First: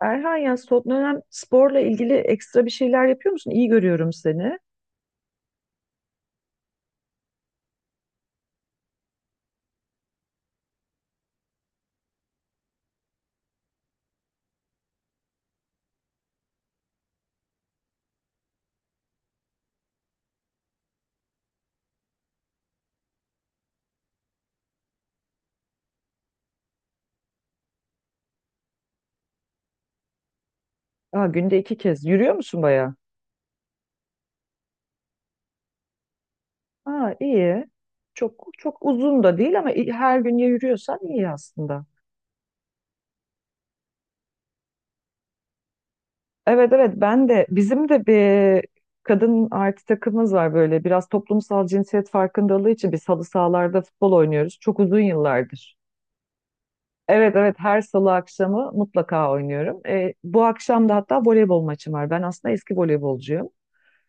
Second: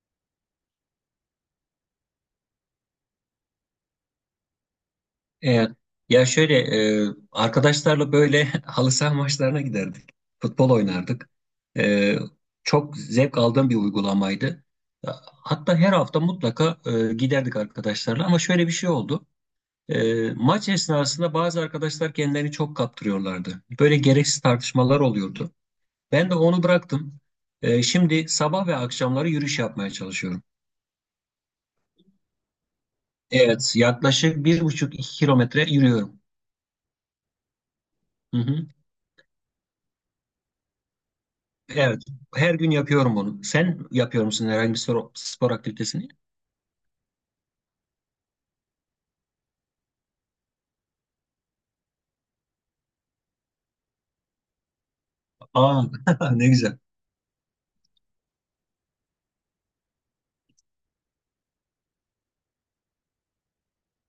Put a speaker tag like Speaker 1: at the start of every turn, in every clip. Speaker 1: Erhan ya son dönem sporla ilgili ekstra bir şeyler yapıyor musun? İyi görüyorum seni.
Speaker 2: Evet. Ya şöyle Arkadaşlarla böyle halı saha maçlarına giderdik. Futbol oynardık. E, Çok zevk aldığım bir uygulamaydı. Hatta her hafta mutlaka giderdik arkadaşlarla ama şöyle bir şey oldu. Maç esnasında bazı arkadaşlar kendilerini çok kaptırıyorlardı. Böyle gereksiz tartışmalar oluyordu. Ben de onu bıraktım. Şimdi sabah ve akşamları yürüyüş yapmaya çalışıyorum.
Speaker 1: Aa, günde iki kez. Yürüyor musun bayağı?
Speaker 2: Evet, yaklaşık bir buçuk iki kilometre yürüyorum.
Speaker 1: Aa, iyi.
Speaker 2: Hı
Speaker 1: Çok
Speaker 2: hı.
Speaker 1: çok uzun da değil ama her gün ya yürüyorsan iyi aslında.
Speaker 2: Evet. Her gün yapıyorum bunu. Sen yapıyor musun herhangi bir spor, spor aktivitesini?
Speaker 1: Evet, evet, ben de bizim de bir kadın artı takımımız var, böyle biraz toplumsal cinsiyet farkındalığı için biz halı sahalarda futbol oynuyoruz. Çok uzun yıllardır.
Speaker 2: Aa, ne güzel.
Speaker 1: Evet, evet, her salı akşamı mutlaka oynuyorum. Bu akşam da hatta voleybol maçım var. Ben aslında eski voleybolcuyum.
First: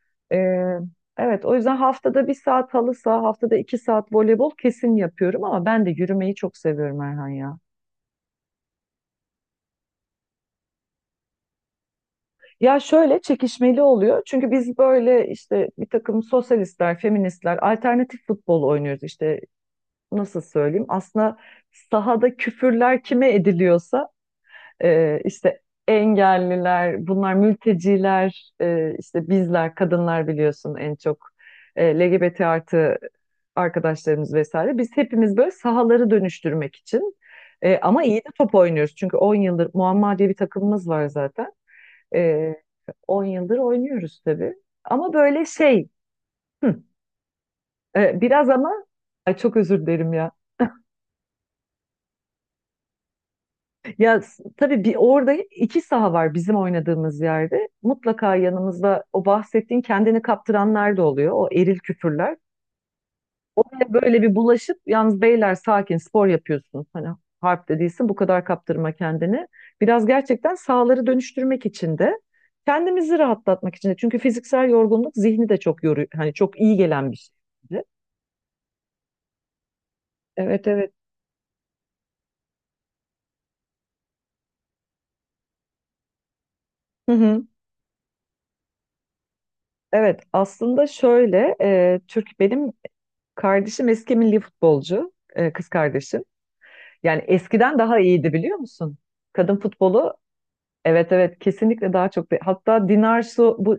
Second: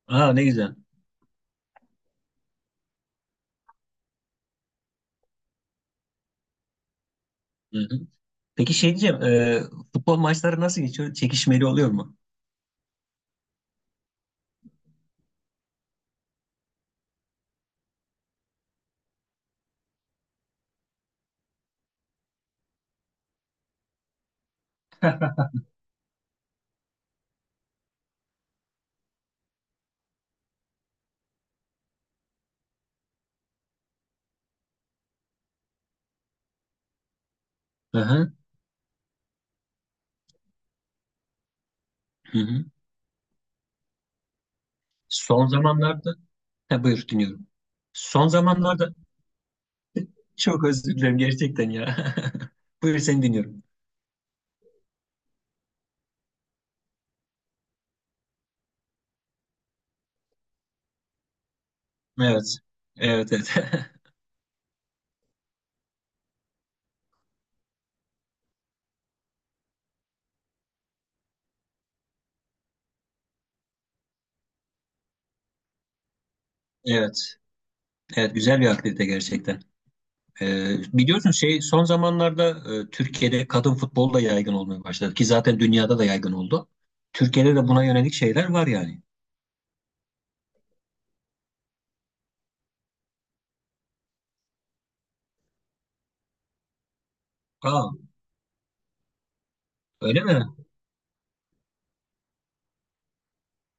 Speaker 2: Aa, ne
Speaker 1: Ee,
Speaker 2: güzel.
Speaker 1: evet, o yüzden haftada 1 saat halı saha, haftada 2 saat voleybol kesin yapıyorum, ama ben de yürümeyi çok seviyorum Erhan ya.
Speaker 2: Hı-hı. Peki şey diyeceğim, futbol maçları nasıl geçiyor? Çekişmeli oluyor mu?
Speaker 1: Ya şöyle, çekişmeli oluyor çünkü biz böyle işte bir takım sosyalistler, feministler, alternatif futbol oynuyoruz, işte nasıl söyleyeyim. Aslında sahada küfürler kime ediliyorsa, işte engelliler, bunlar, mülteciler, işte bizler, kadınlar biliyorsun en çok, LGBT artı arkadaşlarımız vesaire. Biz hepimiz böyle sahaları dönüştürmek için, ama iyi de
Speaker 2: Hı-hı.
Speaker 1: top oynuyoruz. Çünkü 10 yıldır Muamma diye bir takımımız var zaten. E,
Speaker 2: Hı-hı.
Speaker 1: 10 yıldır oynuyoruz tabii. Ama böyle
Speaker 2: Son
Speaker 1: şey,
Speaker 2: zamanlarda...
Speaker 1: hı,
Speaker 2: Ha, buyur dinliyorum. Son
Speaker 1: biraz ama
Speaker 2: zamanlarda...
Speaker 1: ay, çok özür dilerim ya.
Speaker 2: Çok özür dilerim gerçekten ya. Buyur seni dinliyorum.
Speaker 1: Ya, tabii bir, orada iki saha var bizim oynadığımız yerde. Mutlaka yanımızda o bahsettiğin kendini kaptıranlar da oluyor. O eril küfürler.
Speaker 2: Evet. Evet, evet.
Speaker 1: Ve böyle bir bulaşıp, yalnız beyler, sakin spor yapıyorsun. Hani harp de değilsin, bu kadar kaptırma kendini. Biraz gerçekten sahaları dönüştürmek için de, kendimizi rahatlatmak için de. Çünkü fiziksel yorgunluk zihni de çok yoruyor. Hani çok iyi gelen bir şey.
Speaker 2: Evet. Evet, güzel bir aktivite gerçekten.
Speaker 1: Evet, evet.
Speaker 2: Biliyorsun şey son zamanlarda Türkiye'de kadın futbol da yaygın olmaya başladı ki zaten dünyada da yaygın oldu.
Speaker 1: Hı hı.
Speaker 2: Türkiye'de de buna yönelik şeyler var yani.
Speaker 1: Evet, aslında şöyle, Türk, benim kardeşim eski milli futbolcu, kız kardeşim. Yani eskiden
Speaker 2: Aa,
Speaker 1: daha iyiydi, biliyor musun? Kadın futbolu,
Speaker 2: öyle mi?
Speaker 1: evet, evet, kesinlikle daha çok. Hatta Dinarsu, bu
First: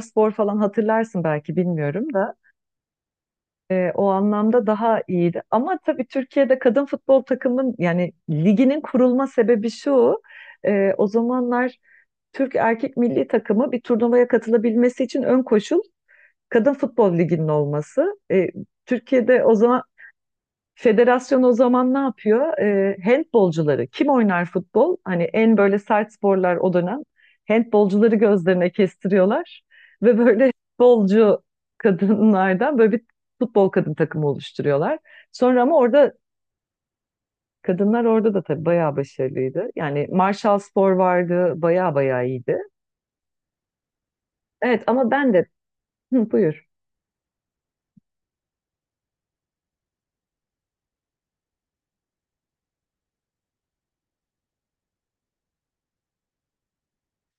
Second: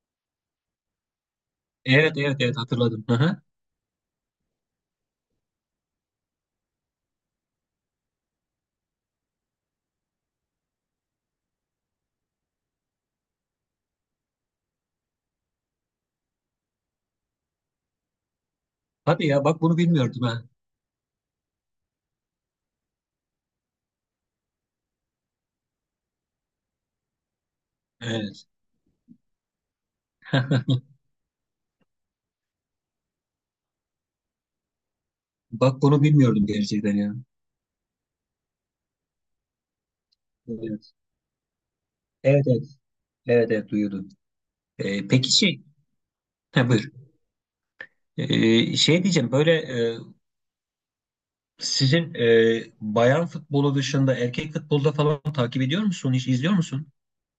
Speaker 1: Spor falan hatırlarsın belki,
Speaker 2: Evet
Speaker 1: bilmiyorum da
Speaker 2: evet evet hatırladım. Hı hı.
Speaker 1: o anlamda daha iyiydi. Ama tabii Türkiye'de kadın futbol takımın, yani liginin kurulma sebebi şu. O zamanlar Türk erkek milli takımı bir turnuvaya katılabilmesi için ön koşul kadın futbol liginin olması.
Speaker 2: Hadi
Speaker 1: Türkiye'de
Speaker 2: ya
Speaker 1: o
Speaker 2: bak bunu
Speaker 1: zaman
Speaker 2: bilmiyordum ha.
Speaker 1: federasyon o zaman ne yapıyor? Handbolcuları, kim oynar futbol? Hani en böyle sert sporlar o dönem. Handbolcuları
Speaker 2: Evet.
Speaker 1: gözlerine kestiriyorlar ve böyle futbolcu kadınlardan böyle bir futbol kadın takımı oluşturuyorlar. Sonra ama
Speaker 2: Bak bunu
Speaker 1: orada
Speaker 2: bilmiyordum gerçekten ya.
Speaker 1: kadınlar orada da tabii bayağı başarılıydı. Yani Marshall Spor
Speaker 2: Evet
Speaker 1: vardı, bayağı bayağı
Speaker 2: evet
Speaker 1: iyiydi.
Speaker 2: evet evet, evet duyuyordum.
Speaker 1: Evet, ama
Speaker 2: Peki
Speaker 1: ben de,
Speaker 2: şey
Speaker 1: hı, buyur.
Speaker 2: ha, buyur. Şey diyeceğim böyle e, sizin bayan futbolu dışında erkek futbolda falan takip ediyor musun? Hiç izliyor musun?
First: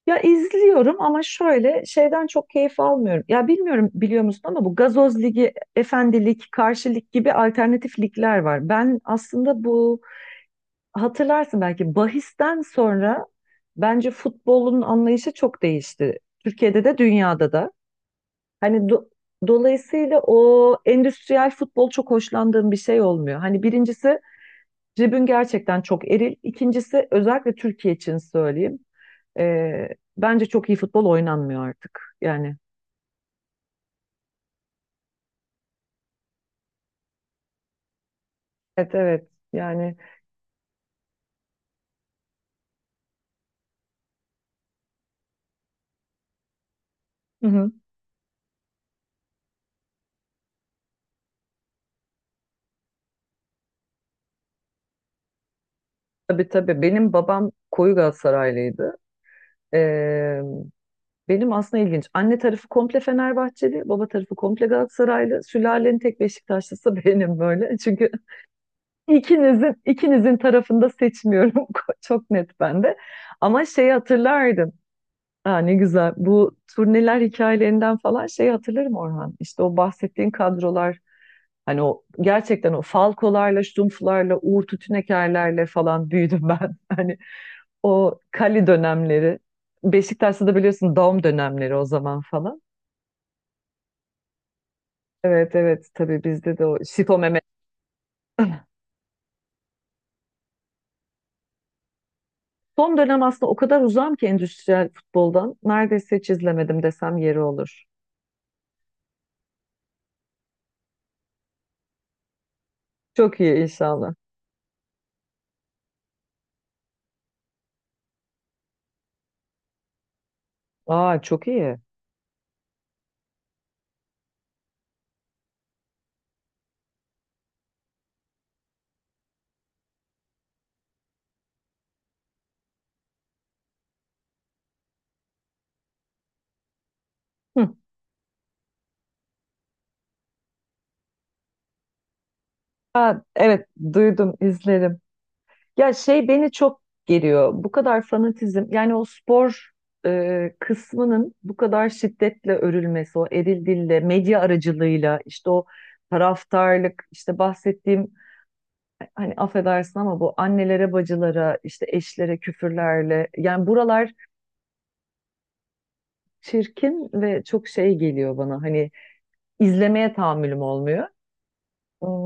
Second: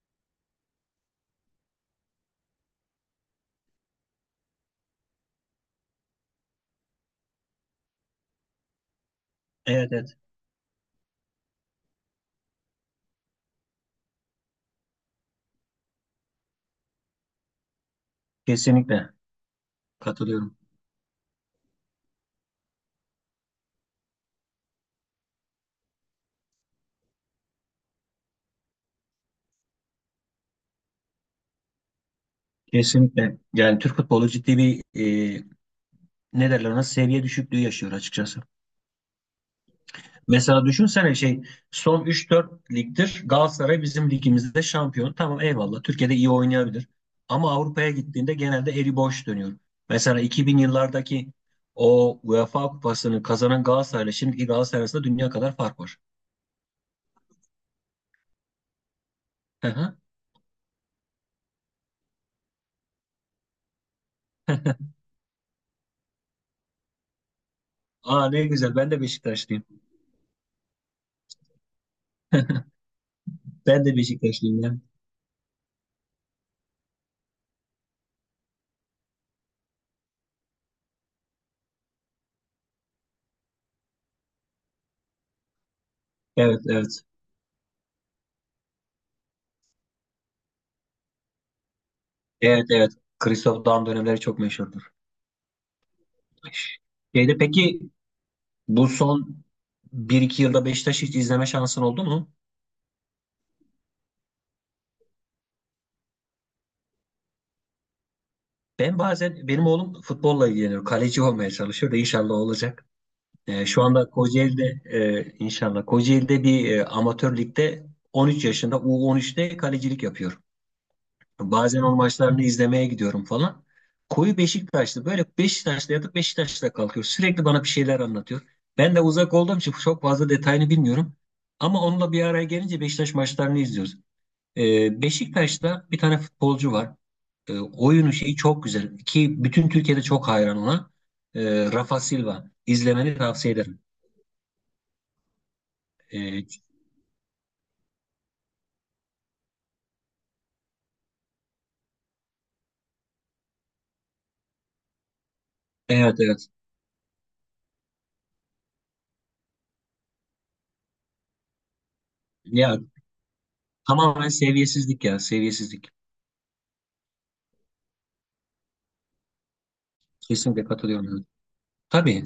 Speaker 1: Ya izliyorum ama şöyle şeyden çok keyif almıyorum. Ya, bilmiyorum, biliyor musun ama bu gazoz ligi, efendilik, karşı lig gibi alternatif ligler var. Ben aslında
Speaker 2: Evet
Speaker 1: bu,
Speaker 2: evet
Speaker 1: hatırlarsın belki, bahisten sonra bence futbolun anlayışı çok değişti. Türkiye'de de dünyada da. Hani
Speaker 2: kesinlikle.
Speaker 1: dolayısıyla
Speaker 2: Katılıyorum.
Speaker 1: o endüstriyel futbol çok hoşlandığım bir şey olmuyor. Hani birincisi, tribün gerçekten çok eril. İkincisi, özellikle Türkiye için söyleyeyim. Ee, Bence çok iyi futbol oynanmıyor artık. Yani
Speaker 2: Kesinlikle. Yani Türk futbolu ciddi bir e, ne derler ona seviye düşüklüğü yaşıyor açıkçası.
Speaker 1: evet, evet, yani
Speaker 2: Mesela düşünsene şey son üç dört ligdir Galatasaray bizim ligimizde şampiyon. Tamam eyvallah Türkiye'de iyi oynayabilir.
Speaker 1: hı
Speaker 2: Ama
Speaker 1: hı.
Speaker 2: Avrupa'ya gittiğinde genelde eli boş dönüyor. Mesela 2000 yıllardaki o UEFA kupasını kazanan Galatasaray'la şimdiki Galatasaray arasında dünya kadar fark var.
Speaker 1: Tabii, tabii, benim babam koyu Galatasaraylıydı.
Speaker 2: Hı hı.
Speaker 1: Ee, Benim aslında ilginç, anne tarafı komple Fenerbahçeli, baba tarafı komple Galatasaraylı, sülalenin tek Beşiktaşlısı benim böyle, çünkü
Speaker 2: Aa ne güzel ben de Beşiktaşlıyım.
Speaker 1: ikinizin tarafında seçmiyorum çok net bende. Ama
Speaker 2: Ben
Speaker 1: şeyi
Speaker 2: de Beşiktaşlıyım
Speaker 1: hatırlardım,
Speaker 2: ya.
Speaker 1: ha, ne güzel, bu turneler hikayelerinden falan, şeyi hatırlarım Orhan. İşte o bahsettiğin kadrolar, hani o gerçekten o Falkolarla, Ştumfularla, Uğur Tütünekerlerle falan büyüdüm
Speaker 2: Evet
Speaker 1: ben.
Speaker 2: evet.
Speaker 1: Hani o Kali dönemleri, Beşiktaş'ta da biliyorsun Daum dönemleri o zaman falan.
Speaker 2: Evet evet. Christoph Daum dönemleri çok meşhurdur.
Speaker 1: Evet, evet, tabii bizde de o Şito
Speaker 2: Şeyde
Speaker 1: Mehmet.
Speaker 2: peki bu son bir iki yılda Beşiktaş'ı hiç izleme şansın oldu mu?
Speaker 1: Son dönem aslında o kadar uzağım ki endüstriyel futboldan. Neredeyse hiç izlemedim desem yeri olur.
Speaker 2: Ben bazen benim oğlum futbolla ilgileniyor. Kaleci olmaya çalışıyor da inşallah olacak.
Speaker 1: Çok iyi
Speaker 2: Şu anda
Speaker 1: inşallah.
Speaker 2: İnşallah Kocaeli'de bir amatör ligde 13 yaşında U13'te kalecilik yapıyor.
Speaker 1: Aa, çok iyi.
Speaker 2: Bazen onun maçlarını izlemeye gidiyorum falan. Koyu Beşiktaşlı böyle Beşiktaş'ta yatıp Beşiktaş'ta kalkıyor. Sürekli bana bir şeyler anlatıyor. Ben de uzak olduğum için çok fazla detayını bilmiyorum. Ama onunla bir araya gelince Beşiktaş maçlarını izliyoruz. Beşiktaş'ta bir tane futbolcu var.
Speaker 1: Hı.
Speaker 2: Oyunu şeyi çok güzel ki bütün Türkiye'de çok hayran ona. Rafa Silva.
Speaker 1: Aa,
Speaker 2: İzlemeni tavsiye
Speaker 1: evet,
Speaker 2: ederim.
Speaker 1: duydum, izlerim. Ya, şey
Speaker 2: Ee,
Speaker 1: beni çok geriyor. Bu kadar fanatizm, yani o spor kısmının bu kadar şiddetle örülmesi, o eril dille, medya aracılığıyla, işte o
Speaker 2: evet evet.
Speaker 1: taraftarlık, işte bahsettiğim, hani affedersin ama bu annelere, bacılara, işte eşlere
Speaker 2: Ya
Speaker 1: küfürlerle, yani buralar
Speaker 2: tamamen seviyesizlik ya seviyesizlik.
Speaker 1: çirkin ve çok şey geliyor bana. Hani izlemeye tahammülüm
Speaker 2: Kesinlikle
Speaker 1: olmuyor.
Speaker 2: katılıyorum. Evet. Tabii.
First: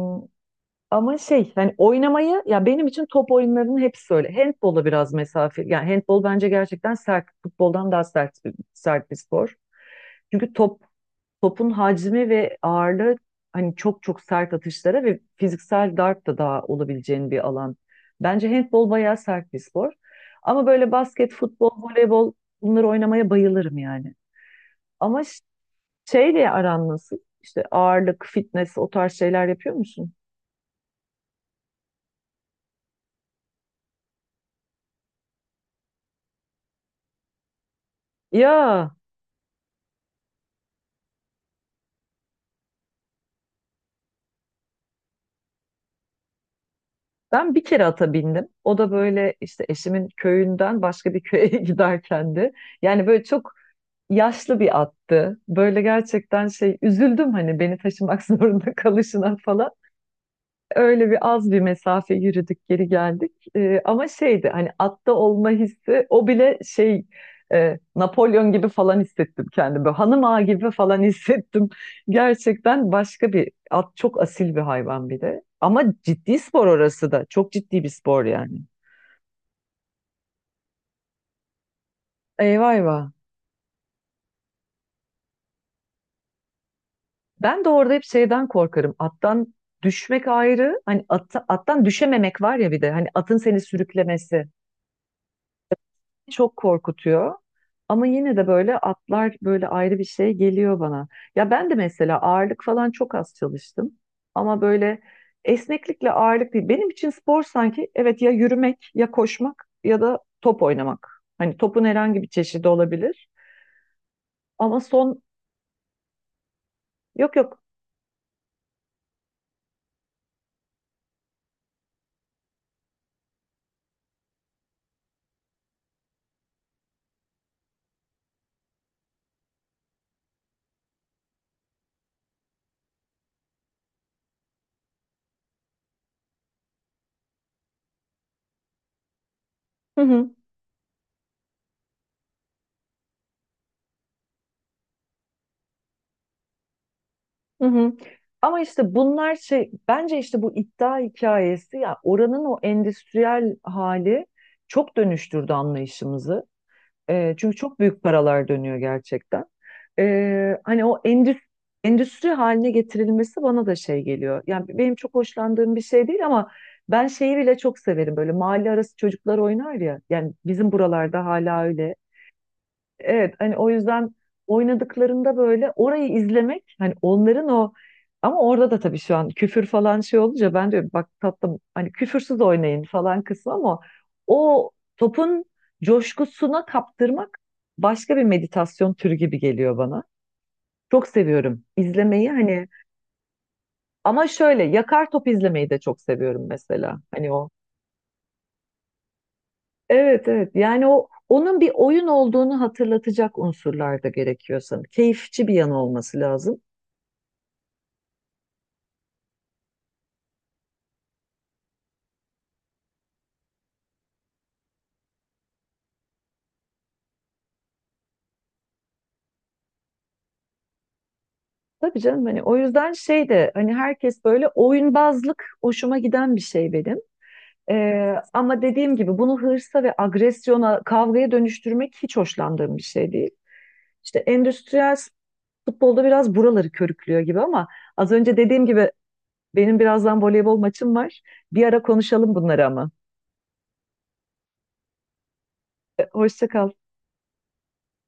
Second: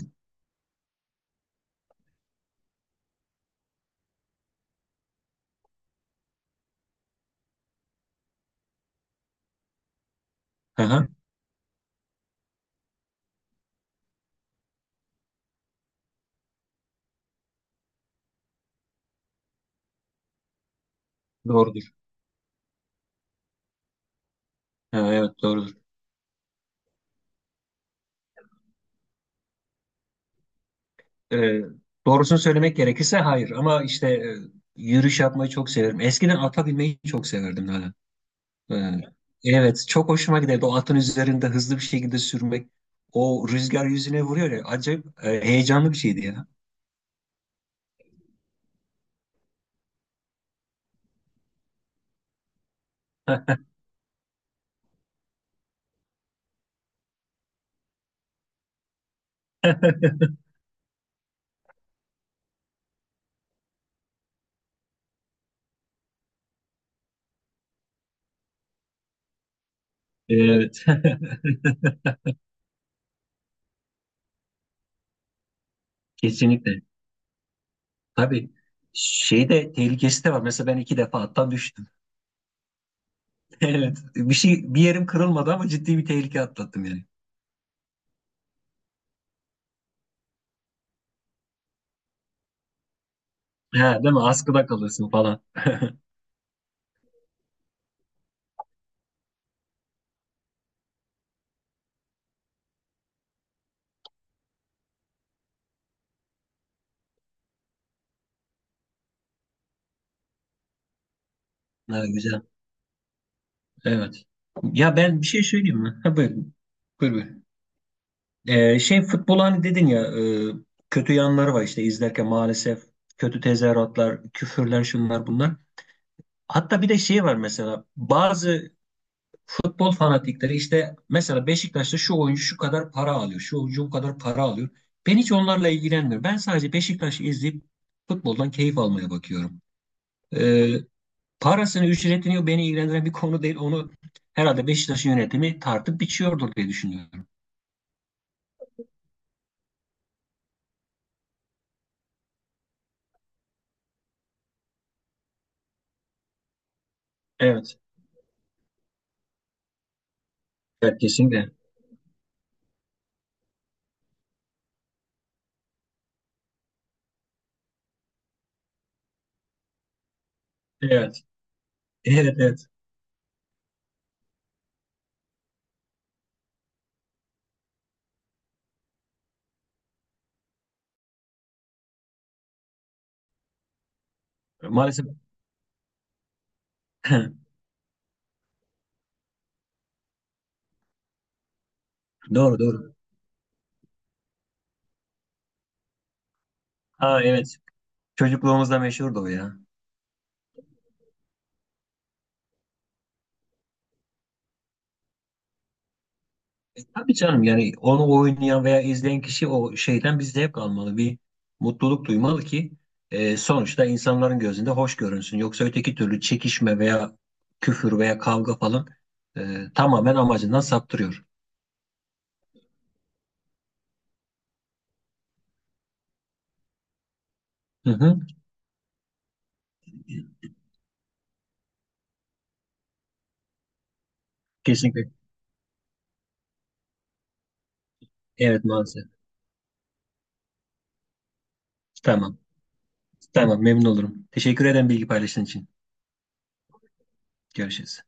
Speaker 1: Ama şey, hani oynamayı, ya benim için top oyunlarının hepsi öyle. Handbola biraz mesafe. Yani handbol bence gerçekten sert. Futboldan daha sert, bir spor. Çünkü top
Speaker 2: Hı-hı.
Speaker 1: topun hacmi ve ağırlığı hani çok çok sert atışlara ve fiziksel darp da daha olabileceğin bir alan. Bence handbol bayağı sert bir spor. Ama böyle basket, futbol,
Speaker 2: Doğrudur.
Speaker 1: voleybol, bunları oynamaya bayılırım yani.
Speaker 2: Ha,
Speaker 1: Ama
Speaker 2: evet doğrudur.
Speaker 1: şeyle aran nasıl? İşte ağırlık, fitness, o tarz şeyler yapıyor musun?
Speaker 2: Ee, Doğrusunu söylemek gerekirse hayır ama işte yürüyüş yapmayı çok severim. Eskiden ata binmeyi çok severdim hala.
Speaker 1: Ya,
Speaker 2: Ee, Evet, çok hoşuma giderdi. O atın üzerinde hızlı bir şekilde sürmek. O rüzgar yüzüne vuruyor ya. Acayip heyecanlı bir şeydi ya.
Speaker 1: ben bir kere ata bindim. O da böyle işte eşimin köyünden başka bir köye giderken de. Yani böyle çok yaşlı bir attı. Böyle gerçekten şey, üzüldüm hani beni taşımak zorunda kalışına falan. Öyle bir az bir mesafe yürüdük, geri geldik. Ama şeydi, hani atta olma hissi o bile şey, Napolyon gibi falan hissettim kendimi. Hanım ağa gibi
Speaker 2: Evet.
Speaker 1: falan hissettim. Gerçekten başka, bir at çok asil bir hayvan bir de. Ama ciddi spor,
Speaker 2: Kesinlikle.
Speaker 1: orası da çok ciddi bir spor
Speaker 2: Tabii.
Speaker 1: yani.
Speaker 2: Şey de tehlikesi de var. Mesela ben iki defa attan düştüm.
Speaker 1: Eyvah, eyvah.
Speaker 2: Evet. Bir şey bir yerim kırılmadı ama ciddi bir tehlike atlattım yani.
Speaker 1: Ben de orada hep şeyden korkarım. Attan düşmek ayrı. Hani at, attan düşememek var ya bir de. Hani atın seni
Speaker 2: Ha, değil mi?
Speaker 1: sürüklemesi
Speaker 2: Askıda kalırsın falan.
Speaker 1: çok korkutuyor. Ama yine de böyle atlar böyle ayrı bir şey geliyor bana. Ya, ben de mesela ağırlık falan çok az çalıştım. Ama böyle, esneklikle ağırlık değil. Benim için spor sanki, evet, ya yürümek ya koşmak ya da top oynamak. Hani topun
Speaker 2: Ha,
Speaker 1: herhangi bir
Speaker 2: güzel.
Speaker 1: çeşidi olabilir.
Speaker 2: Evet.
Speaker 1: Ama
Speaker 2: Ya
Speaker 1: son,
Speaker 2: ben bir şey söyleyeyim mi? Ha, buyurun. Buyur, buyur.
Speaker 1: yok, yok.
Speaker 2: Şey futbol hani dedin ya e, kötü yanları var işte izlerken maalesef kötü tezahüratlar, küfürler şunlar bunlar. Hatta bir de şey var mesela bazı futbol fanatikleri işte mesela Beşiktaş'ta şu oyuncu şu kadar para alıyor, şu oyuncu bu kadar para alıyor. Ben hiç onlarla ilgilenmiyorum. Ben sadece Beşiktaş'ı izleyip futboldan keyif almaya bakıyorum.
Speaker 1: Hı hı,
Speaker 2: Ee, Parasını, ücretini beni ilgilendiren bir konu değil. Onu herhalde Beşiktaş'ın yönetimi tartıp biçiyordur diye düşünüyorum.
Speaker 1: hı hı. Ama işte bunlar şey, bence işte bu iddia hikayesi, ya oranın o endüstriyel hali çok dönüştürdü anlayışımızı. Çünkü
Speaker 2: Evet,
Speaker 1: çok büyük paralar dönüyor gerçekten. Hani
Speaker 2: evet
Speaker 1: o endüstri,
Speaker 2: kesinlikle.
Speaker 1: endüstri haline getirilmesi bana da şey geliyor. Yani benim çok hoşlandığım bir şey değil ama ben şeyi bile çok severim. Böyle mahalle arası çocuklar oynar ya. Yani bizim
Speaker 2: Evet.
Speaker 1: buralarda hala öyle.
Speaker 2: Evet, evet.
Speaker 1: Evet, hani o yüzden oynadıklarında böyle orayı izlemek, hani onların o, ama orada da tabii şu an küfür falan şey olunca ben diyorum, bak tatlım, hani küfürsüz oynayın falan kısmı, ama o
Speaker 2: Maalesef
Speaker 1: topun coşkusuna kaptırmak başka bir meditasyon türü gibi geliyor bana. Çok seviyorum izlemeyi,
Speaker 2: doğru
Speaker 1: hani
Speaker 2: doğru.
Speaker 1: ama şöyle yakar top izlemeyi de çok seviyorum mesela.
Speaker 2: Ha
Speaker 1: Hani o,
Speaker 2: evet. Çocukluğumuzda meşhurdu o ya.
Speaker 1: evet, evet, yani, o onun bir oyun olduğunu hatırlatacak unsurlar da gerekiyor sanırım. Keyifçi bir yanı olması lazım.
Speaker 2: Tabii canım yani onu oynayan veya izleyen kişi o şeyden bir zevk almalı. Bir mutluluk duymalı ki sonuçta insanların gözünde hoş görünsün. Yoksa öteki türlü çekişme veya küfür veya kavga falan tamamen amacından saptırıyor.
Speaker 1: Tabii canım, hani o yüzden şey de, hani herkes böyle oyunbazlık hoşuma giden bir şey benim.
Speaker 2: Hı hı.
Speaker 1: Ama dediğim gibi bunu hırsa ve agresyona, kavgaya dönüştürmek hiç hoşlandığım bir şey değil. İşte endüstriyel
Speaker 2: Kesinlikle.
Speaker 1: futbolda biraz buraları körüklüyor gibi, ama az önce
Speaker 2: Evet
Speaker 1: dediğim gibi,
Speaker 2: maalesef.
Speaker 1: benim birazdan voleybol maçım var. Bir ara konuşalım
Speaker 2: Tamam.
Speaker 1: bunları ama.
Speaker 2: Tamam memnun olurum. Teşekkür ederim bilgi paylaştığın için.
Speaker 1: Hoşça kal.
Speaker 2: Görüşürüz.